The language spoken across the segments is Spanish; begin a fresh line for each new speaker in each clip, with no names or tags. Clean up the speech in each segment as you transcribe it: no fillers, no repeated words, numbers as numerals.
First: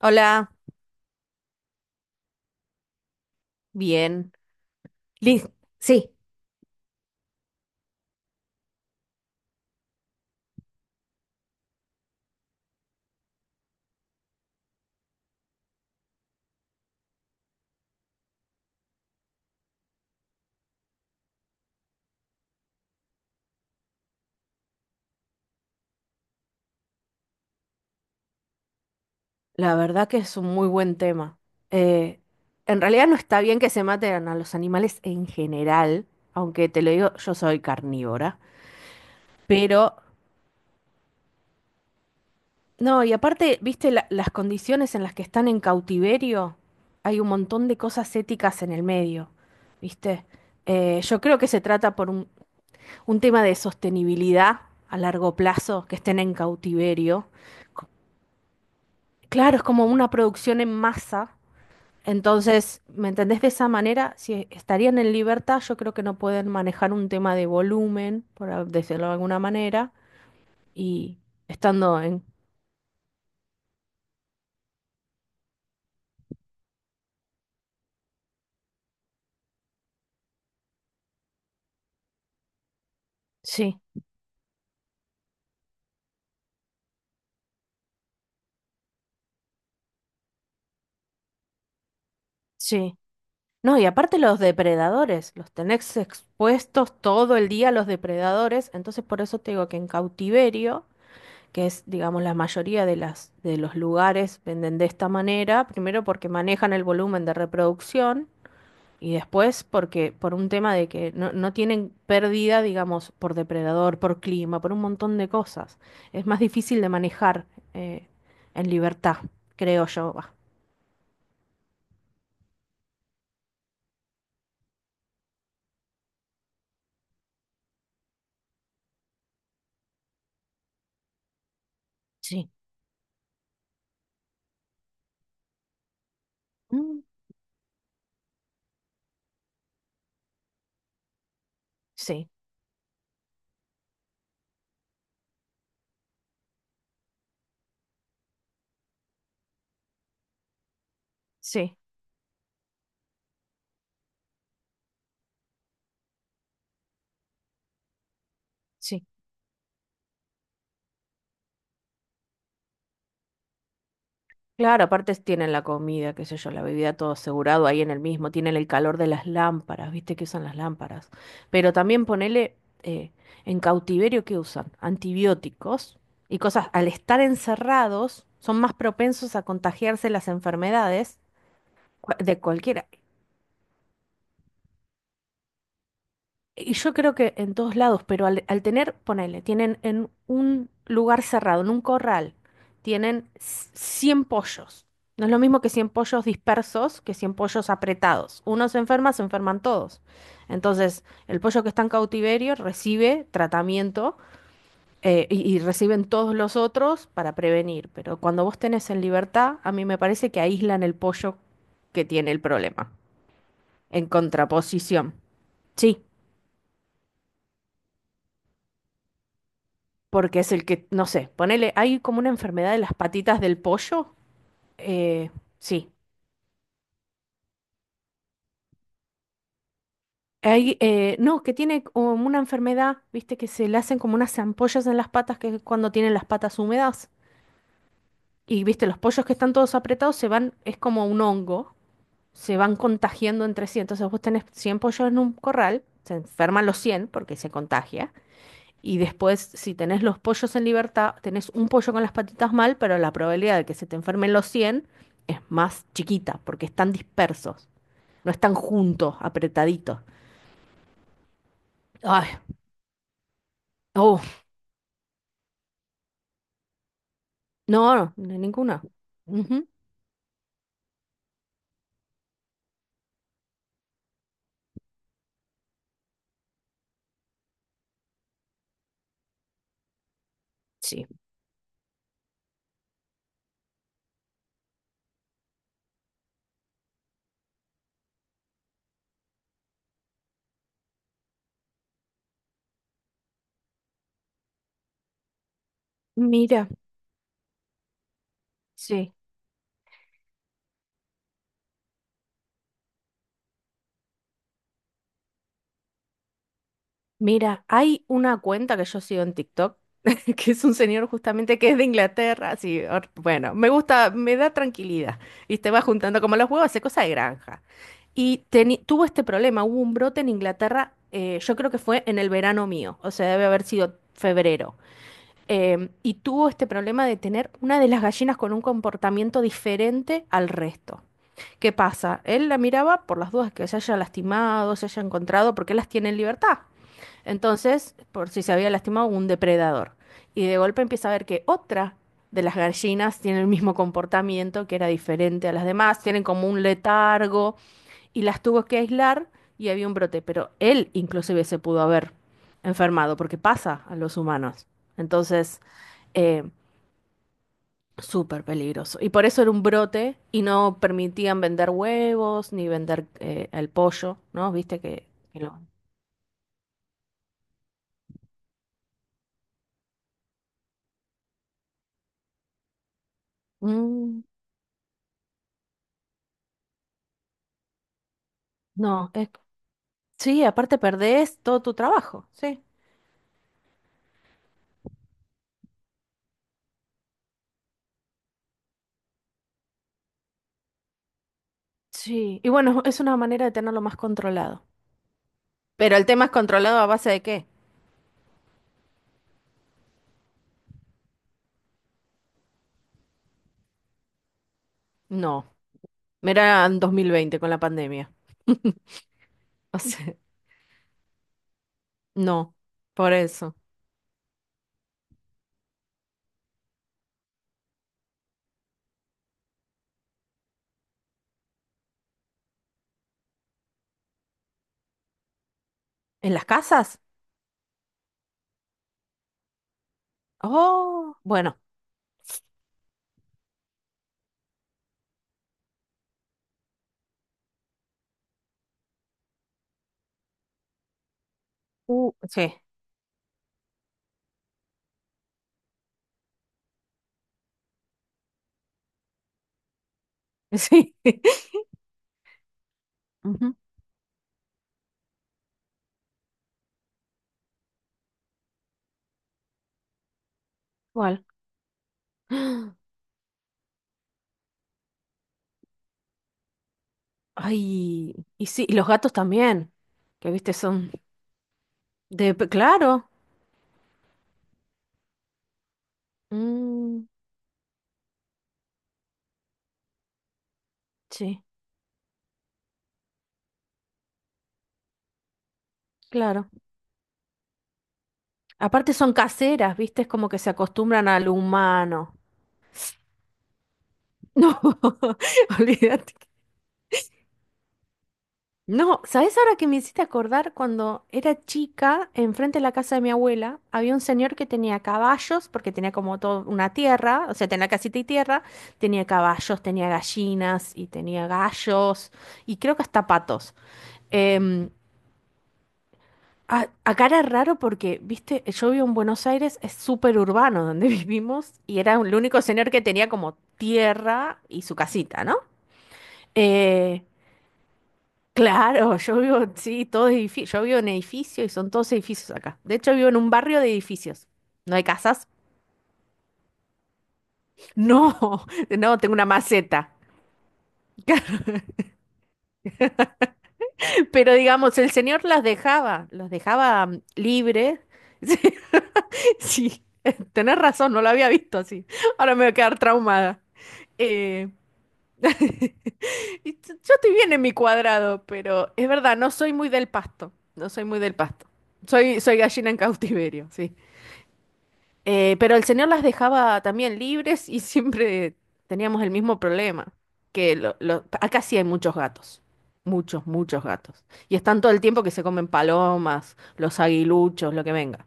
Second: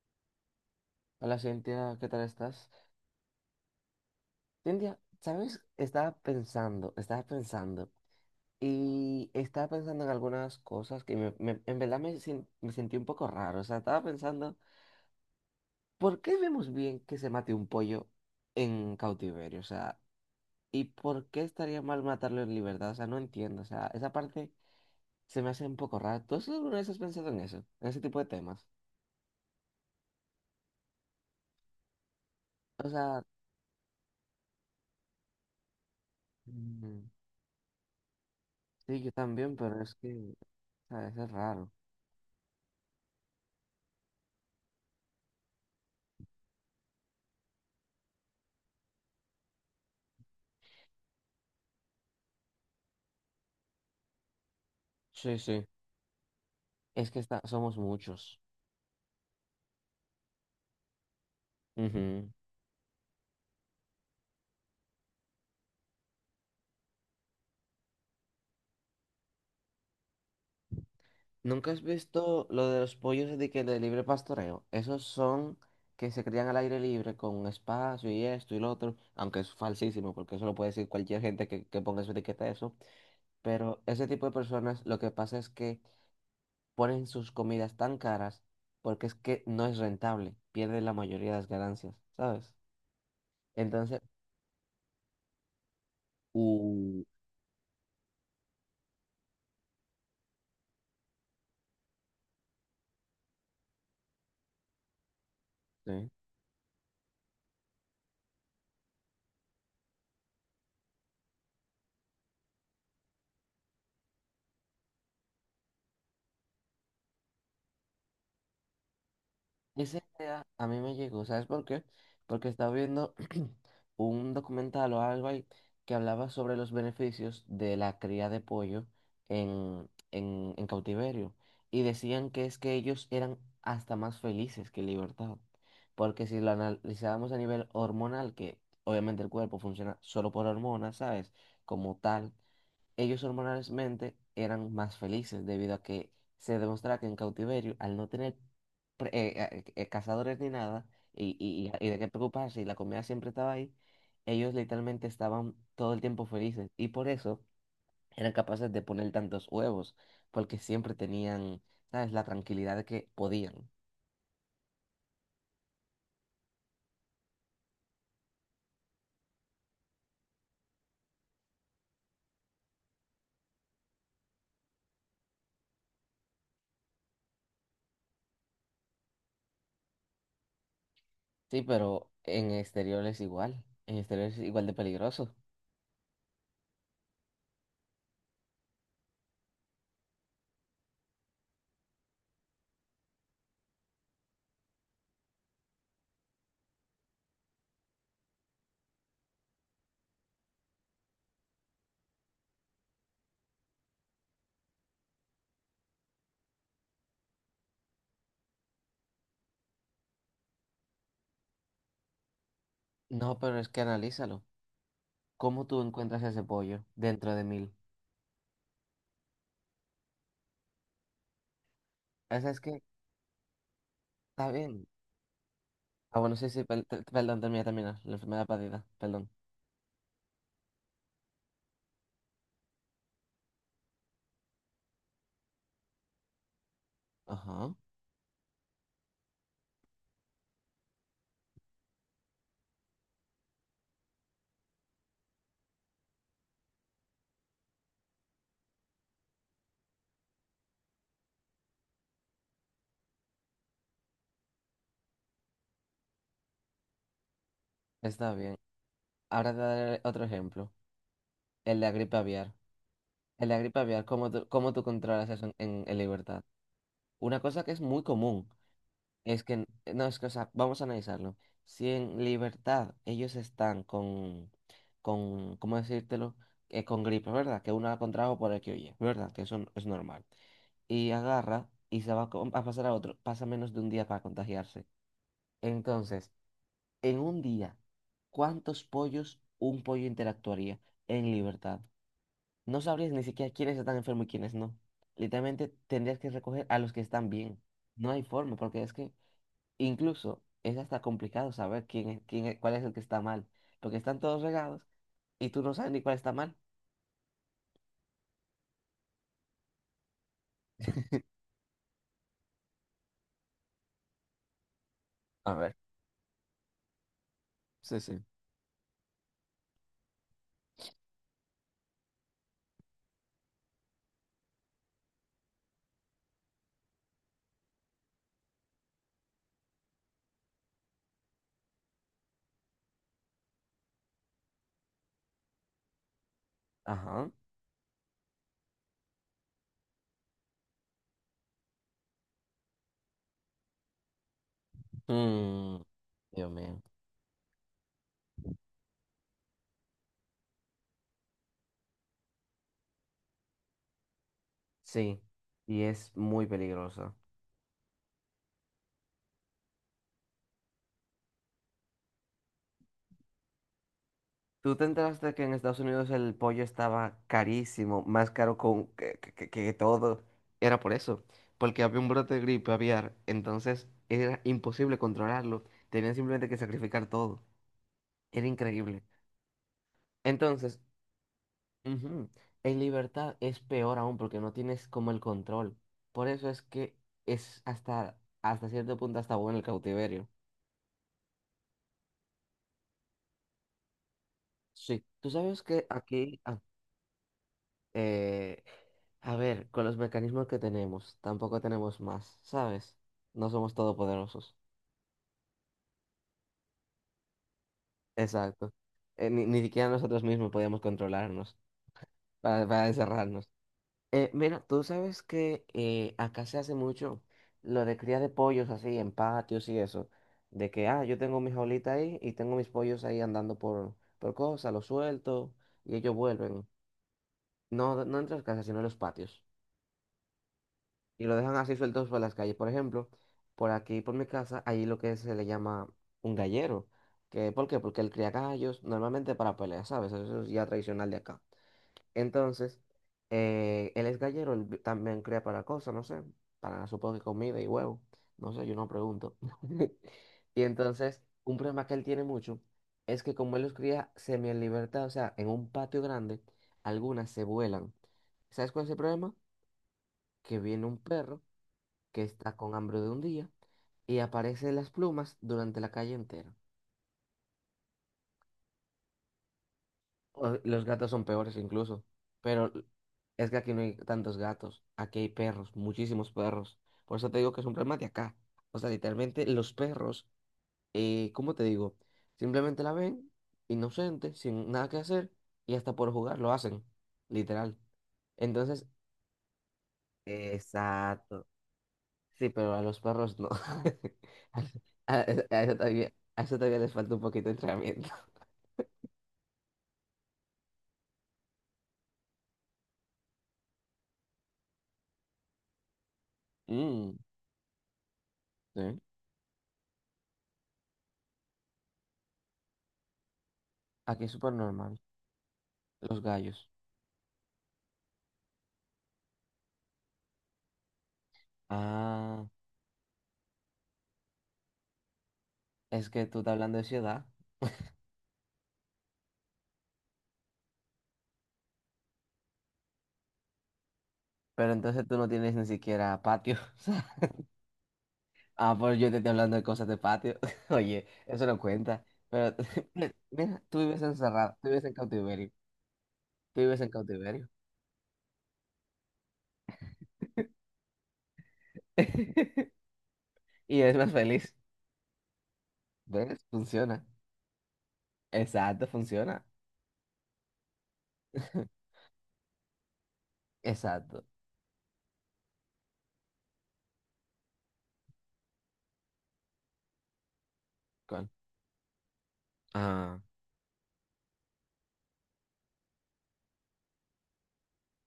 Hola,
Hola Cintia, ¿qué tal estás?
bien.
Cintia,
Liz,
¿sabes?
sí,
Estaba pensando, en algunas cosas que en verdad me, sin- me sentí un poco raro. O sea, estaba pensando, ¿por qué vemos bien que se mate un pollo en cautiverio? O sea, ¿y por qué estaría mal matarlo en libertad? O sea, no entiendo. O sea, esa parte se me hace un poco rara. ¿Tú alguna vez has pensado en eso? En ese tipo de temas.
la verdad que es un muy buen tema. Eh, en
O
realidad no
sea,
está bien que se maten a los animales en general, aunque te lo
mm,
digo, yo soy carnívora.
sí, yo también, pero es
Pero
que, o sea, eso es raro.
no, y aparte, viste las condiciones en las que están en cautiverio, hay un montón de cosas éticas en el medio, viste. Yo creo que se trata por un tema de sostenibilidad a largo
Sí, sí.
plazo, que estén en
Es que
cautiverio.
somos
Co-
muchos.
Claro, es como una producción en masa.
Ujú.
Entonces, ¿me entendés de esa manera? Si estarían en libertad, yo creo que no pueden manejar un tema de volumen, por decirlo de alguna manera, y
¿Nunca has
estando en.
visto lo de los pollos de libre pastoreo? Esos son que se crían al aire libre con espacio y esto y lo otro, aunque es falsísimo, porque eso lo puede decir cualquier gente que ponga su etiqueta a eso.
Sí,
Pero ese tipo de personas lo que pasa es que ponen sus comidas tan caras porque es que no es rentable, pierden la mayoría de las ganancias, ¿sabes?
sí. No, y
Entonces,
aparte los depredadores, los tenés expuestos
Uh,
todo el día a los depredadores, entonces por eso te digo que en cautiverio, que es, digamos, la mayoría de las, de los lugares venden de esta manera, primero
sí.
porque manejan el volumen de reproducción. Y después, porque por un tema de que no, no tienen pérdida, digamos, por depredador, por clima, por un montón de cosas. Es más difícil de manejar eh, en libertad, creo
Esa
yo. Va.
idea a mí me llegó, ¿sabes por qué? Porque estaba viendo un documental o algo ahí que hablaba sobre los beneficios de la cría de pollo en, en cautiverio. Y decían que
Sí.
es que ellos eran hasta más felices que en libertad. Porque si lo
Mm,
analizábamos a nivel hormonal, que obviamente el cuerpo funciona solo por hormonas, ¿sabes? Como
sí,
tal. Ellos hormonalmente eran más felices debido a que se demostraba que en cautiverio, al no tener cazadores ni nada y, y,
sí,
y y de qué preocuparse y la comida siempre estaba ahí, ellos literalmente estaban todo el tiempo felices y por eso eran capaces de
sí.
poner tantos huevos, porque siempre tenían, ¿sabes?, la tranquilidad de que podían.
Claro, aparte tienen la comida, qué sé yo, la bebida, todo asegurado ahí en el mismo, tienen el calor de las lámparas, viste que usan las lámparas. Pero también ponele eh, en cautiverio que usan antibióticos y cosas, al estar encerrados, son más propensos a contagiarse las enfermedades
Sí, pero
de
en
cualquiera.
exterior es igual, en exterior es igual de peligroso.
Y yo creo que en todos lados, pero al, al tener, ponele, tienen en un lugar cerrado, en un corral, tienen 100 pollos. No es lo mismo que 100 pollos dispersos que 100 pollos apretados. Uno se enferma, se enferman todos. Entonces, el pollo que está en cautiverio recibe tratamiento y reciben todos los otros para prevenir. Pero cuando vos tenés en libertad, a mí me parece que aíslan el pollo que tiene el problema,
No, pero es que
en
analízalo.
contraposición.
¿Cómo tú
Sí.
encuentras ese pollo dentro de mil?
Porque es el que, no sé, ponele, hay como una enfermedad de las patitas del pollo.
Está bien.
eh, sí.
Ah, bueno, sí, sí, perdón, termina, termina. La enfermedad perdida, perdón.
Hay, no, que tiene como una enfermedad, viste, que se le hacen como unas ampollas en las patas, que es cuando tienen las patas húmedas.
Ajá,
Y viste, los pollos que están todos apretados se van, es como un hongo, se van contagiando entre sí. Entonces vos tenés 100 pollos en un corral, se enferman los 100 porque se contagia. Y después, si tenés los pollos en libertad, tenés un pollo con las patitas mal, pero la probabilidad de que se te enfermen los 100 es más chiquita, porque están dispersos, no
está
están
bien.
juntos,
Ahora te
apretaditos.
daré otro ejemplo. El de la gripe
Ay,
aviar. El de la gripe aviar, ¿cómo
oh,
tú, cómo tú controlas eso en, en libertad? Una cosa que es
no,
muy
no,
común
ninguna.
es que,
Ujú.
no, es que, o sea, vamos a analizarlo. Si en libertad ellos están con, ¿cómo decírtelo? Con gripe, ¿verdad? Que uno la contrajo por el que oye, ¿verdad? Que eso es normal.
Sí.
Y agarra y se va a a pasar a otro. Pasa menos de un día para contagiarse. Entonces, en un día, ¿cuántos pollos un pollo interactuaría en libertad? No sabrías ni siquiera quiénes están enfermos y quiénes no. Literalmente tendrías que recoger
Mira,
a los que están bien. No hay forma, porque es que
sí.
incluso es hasta complicado saber quién es, cuál es el que está mal, porque están todos regados y tú no sabes ni cuál está mal.
Mira, hay una cuenta que yo sigo en TikTok, que es un señor justamente que es de Inglaterra, así, or- bueno, me gusta, me da tranquilidad,
A
y te
ver.
va juntando como los huevos, hace cosa de granja.
Sí, sí.
Y teni- tuvo este problema, hubo un brote en Inglaterra. Eh, yo creo que fue en el verano mío, o sea, debe haber sido febrero. Y tuvo este problema de tener una de las gallinas con un comportamiento diferente al resto. ¿Qué pasa? Él la miraba por las dudas que se haya lastimado, se haya encontrado, porque él las tiene en libertad.
Ajá.
Entonces, por si se había lastimado, un depredador. Y de golpe empieza a ver que otra de las gallinas tiene el mismo comportamiento, que era diferente a las
Mm,
demás, tienen como
Dios
un
mío.
letargo y las tuvo que aislar y había un brote. Pero él inclusive se pudo haber enfermado, porque pasa a los humanos.
Sí,
Entonces,
y es
eh,
muy peligroso.
súper peligroso. Y por eso era un brote y no permitían vender huevos ni vender el pollo, ¿no?
¿Tú
Viste
te
que.
enteraste
que
que en
lo-
Estados Unidos el pollo estaba carísimo, más caro todo? Era por eso, porque había un brote de gripe aviar, entonces
Mm,
era imposible controlarlo, tenían simplemente que sacrificar todo, era increíble.
no, es sí,
Entonces,
aparte perdés todo tu
ujú,
trabajo, sí.
en libertad es peor aún porque no tienes como el control. Por eso es que es hasta, hasta cierto punto hasta bueno el cautiverio.
Sí, y bueno, es una manera de tenerlo más controlado.
Sí, tú sabes que
¿Pero el tema es
aquí.
controlado a base de qué?
Eh, a ver, con los mecanismos que tenemos, tampoco tenemos más, ¿sabes? No somos todopoderosos.
No, mira en 2020 con la pandemia.
Exacto. Ni
O
siquiera
sea,
nosotros mismos podíamos controlarnos
no,
para,
por
encerrarnos.
eso.
Mira, tú sabes que acá se hace mucho lo de cría de pollos así en patios y eso. De que, yo tengo mi jaulita ahí y tengo mis pollos ahí andando por, cosas, los suelto y ellos
¿En las
vuelven.
casas?
No, no en las casas, sino en los patios.
Oh,
Y lo dejan
bueno.
así sueltos por las calles. Por ejemplo, por aquí, por mi casa, hay lo que se le llama un gallero. Que, ¿por qué? Porque él cría gallos normalmente para peleas, ¿sabes? Eso es ya tradicional de acá.
Sí,
Entonces, él es gallero, él también cría para cosas, no sé, para supongo que comida y huevo. No sé, yo no pregunto. Y
sí.
entonces, un problema que él tiene mucho es que
Ujú.
como él los cría semi en libertad, o sea, en un patio grande, algunas se vuelan. ¿Sabes cuál es el problema? Que viene un
Igual.
perro que está con hambre de un día y aparece las plumas durante la calle entera.
Ay, y sí, y los gatos también, que viste,
Los
son
gatos son peores incluso,
de.
pero
Claro.
es que aquí no hay tantos gatos, aquí hay perros, muchísimos perros.
Mm,
Por eso te digo que es un problema de acá. O sea, literalmente los perros,
sí,
¿cómo te digo? Simplemente la ven, inocente, sin nada que hacer, y hasta por jugar
claro.
lo hacen, literal. Entonces,
Aparte son caseras, ¿viste? Es como que se acostumbran al
exacto.
humano.
Sí, pero a los perros no.
No,
A, a-
olvídate.
a eso todavía les falta un poquito de entrenamiento.
No, ¿sabés? Ahora que me hiciste acordar, cuando era chica, enfrente de la casa de mi abuela había un señor que tenía caballos, porque tenía como toda una
Mm,
tierra, o sea, tenía casita y tierra,
sí.
tenía caballos, tenía gallinas y tenía gallos y creo que hasta patos.
Aquí es súper
Em,
normal. Los gallos.
Acá era raro porque, viste, yo vivo en Buenos Aires, es súper urbano donde vivimos y era el único
Ah,
señor que tenía como tierra y su casita, ¿no?
es que tú estás hablando de
Eh,
ciudad,
claro, yo vivo, sí, todo edificio, yo vivo en edificio y son todos edificios acá. De hecho, vivo en un barrio de edificios.
pero
¿No hay
entonces tú no
casas?
tienes ni siquiera patio. O sea,
No,
pues
no,
yo
tengo
te
una
estoy hablando de cosas
maceta.
de patio. Oye, eso no cuenta. Pero mira, tú vives
Pero
encerrado, tú
digamos,
vives
el
en
señor las
cautiverio,
dejaba, los
tú vives
dejaba
en cautiverio.
libres. Sí, tenés razón, no lo había visto así. Ahora me voy a quedar traumada.
Y eres más
Eh,
feliz. ¿Ves?
Yo
Funciona.
estoy bien en mi cuadrado, pero
Exacto,
es verdad, no
funciona.
soy muy del pasto. No soy muy del pasto. Soy gallina en cautiverio, sí.
Exacto.
Pero el señor las dejaba también libres y siempre teníamos el mismo problema.
Cal-
Acá sí hay muchos gatos.
Ah,
Muchos, muchos gatos. Y están todo el tiempo que se comen palomas, los aguiluchos, lo que venga.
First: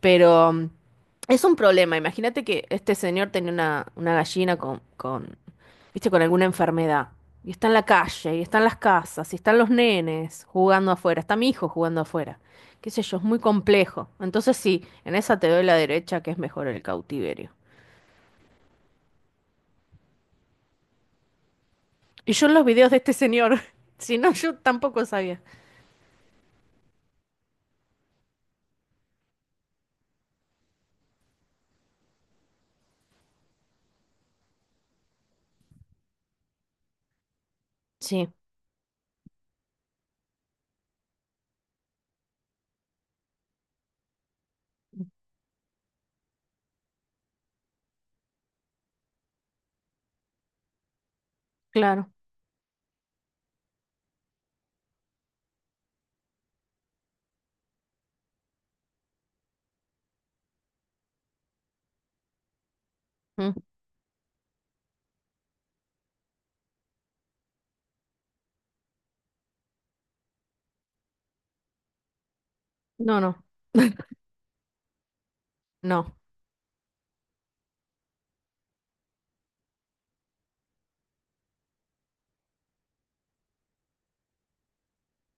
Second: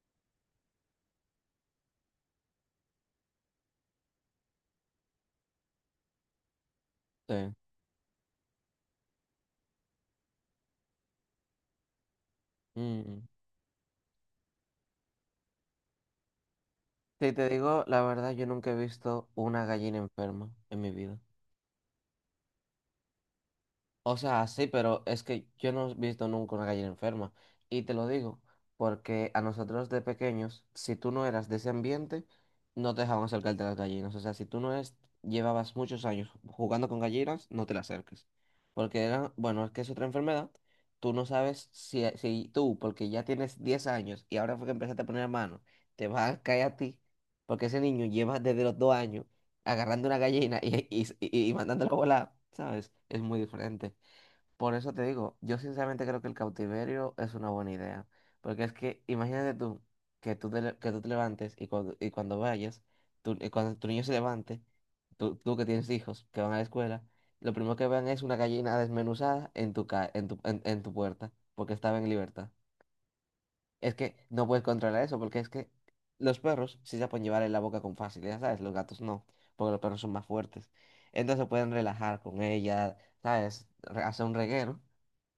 Pero es un problema. Imagínate que este señor tenía una, gallina con, viste, con alguna enfermedad. Y
sí.
está en la calle, y está en las casas, y están los nenes jugando afuera, está mi hijo jugando afuera. Qué sé yo,
Mm.
es muy complejo. Entonces sí, en esa te doy la derecha que es mejor el
Si te
cautiverio.
digo la verdad, yo nunca he visto una gallina enferma en mi vida.
Y yo en los videos de este señor,
O
si no,
sea,
yo
sí, pero
tampoco
es
sabía.
que yo no he visto nunca una gallina enferma. Y te lo digo, porque a nosotros de pequeños, si tú no eras de ese ambiente, no te dejaban acercarte a las gallinas. O sea, si tú no es, llevabas muchos años jugando con gallinas, no te las acerques.
Sí,
Porque era, bueno, es que es otra enfermedad. Tú no sabes si, si tú, porque ya tienes 10 años y ahora fue que empezaste a poner mano, te va a caer a ti, porque ese niño lleva desde los 2 años agarrando una gallina y mandándola a
claro.
volar, ¿sabes? Es muy diferente. Por eso te digo, yo sinceramente creo que el cautiverio es una buena idea, porque es que imagínate tú que tú que tú te levantes y
Mm.
cuando tu niño se levante, tú que tienes hijos que van a la escuela, lo primero que vean es una gallina desmenuzada en tu puerta, porque estaba en libertad.
No, no,
Es que no puedes controlar eso, porque es que
no,
los perros sí se pueden llevar en la boca con facilidad, ¿sabes? Los gatos no, porque los perros son más fuertes. Entonces pueden relajar con ella, ¿sabes? Hacer un reguero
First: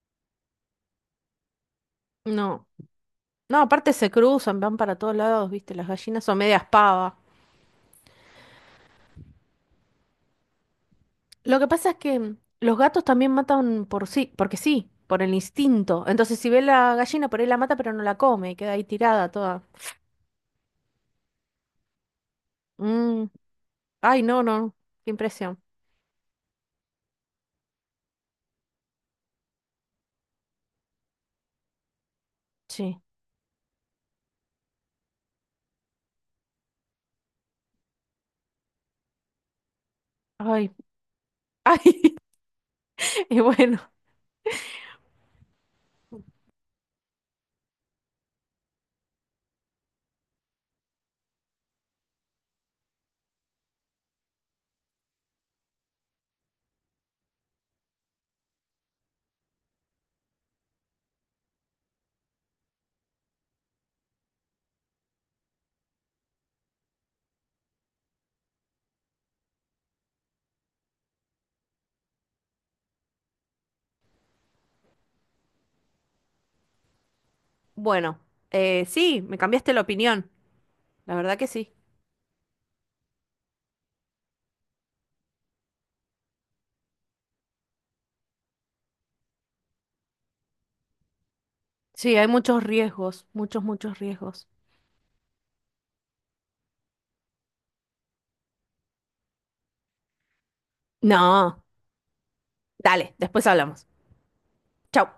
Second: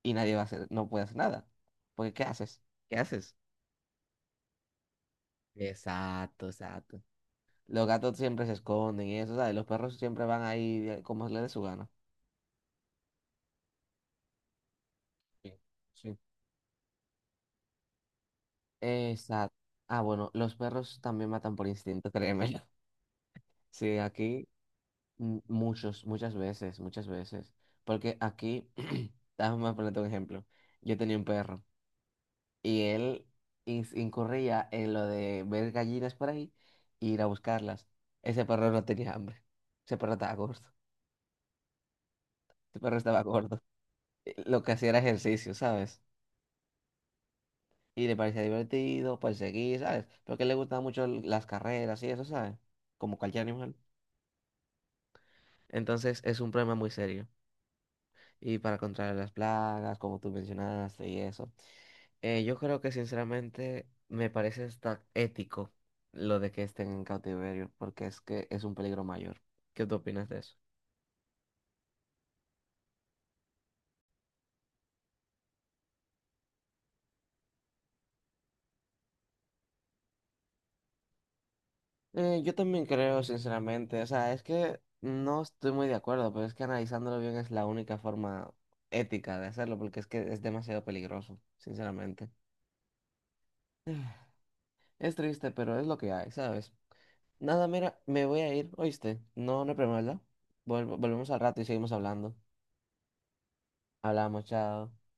y nadie va a hacer, no puede hacer nada. Porque ¿qué haces?
no.
¿Qué haces?
No, aparte se cruzan, van para todos lados, viste, las gallinas son
Exacto,
medias
exacto.
pavas.
Los gatos siempre se esconden y eso, ¿sabes? Los perros siempre van ahí como les dé
Lo
su
que
gana.
pasa es que los gatos también matan por sí, porque sí, por el
Sí,
instinto.
sí.
Entonces, si ve la gallina, por ahí la mata, pero no la come y queda ahí tirada
Exacto.
toda.
Ah, bueno, los perros también matan por instinto, créeme.
Mm,
Sí,
ay, no,
aquí.
no. Qué impresión.
Muchos, muchas veces, muchas veces. Porque aquí, déjame ponerte un ejemplo. Yo tenía un perro y
Sí.
él incurría en lo de ver gallinas por ahí e ir a buscarlas. Ese perro no tenía hambre. Ese perro estaba gordo.
Ay, ay.
Ese perro estaba
Y
gordo.
bueno.
Lo que hacía era ejercicio, ¿sabes? Y le parecía divertido, perseguir, ¿sabes? Porque le gustaban mucho las carreras y eso, ¿sabes? Como cualquier animal. Entonces es un problema muy serio. Y para controlar las plagas, como tú mencionaste y eso. Yo creo que sinceramente me parece hasta ético lo de que estén en cautiverio, porque es que es un peligro mayor. ¿Qué tú opinas de eso?
Bueno, sí, me cambiaste la opinión. La verdad que sí.
Yo también creo, sinceramente, o sea, es que no estoy muy de acuerdo, pero es que analizándolo bien es la única forma ética de hacerlo, porque es que es demasiado peligroso,
Sí, hay
sinceramente.
muchos riesgos, muchos, muchos riesgos.
Es triste, pero es lo que hay, ¿sabes? Nada, mira, me voy a ir, ¿oíste? No, no hay problema, ¿verdad? Volvemos al rato
No,
y seguimos hablando.
dale, después hablamos.
Hablamos, chao.
Chau.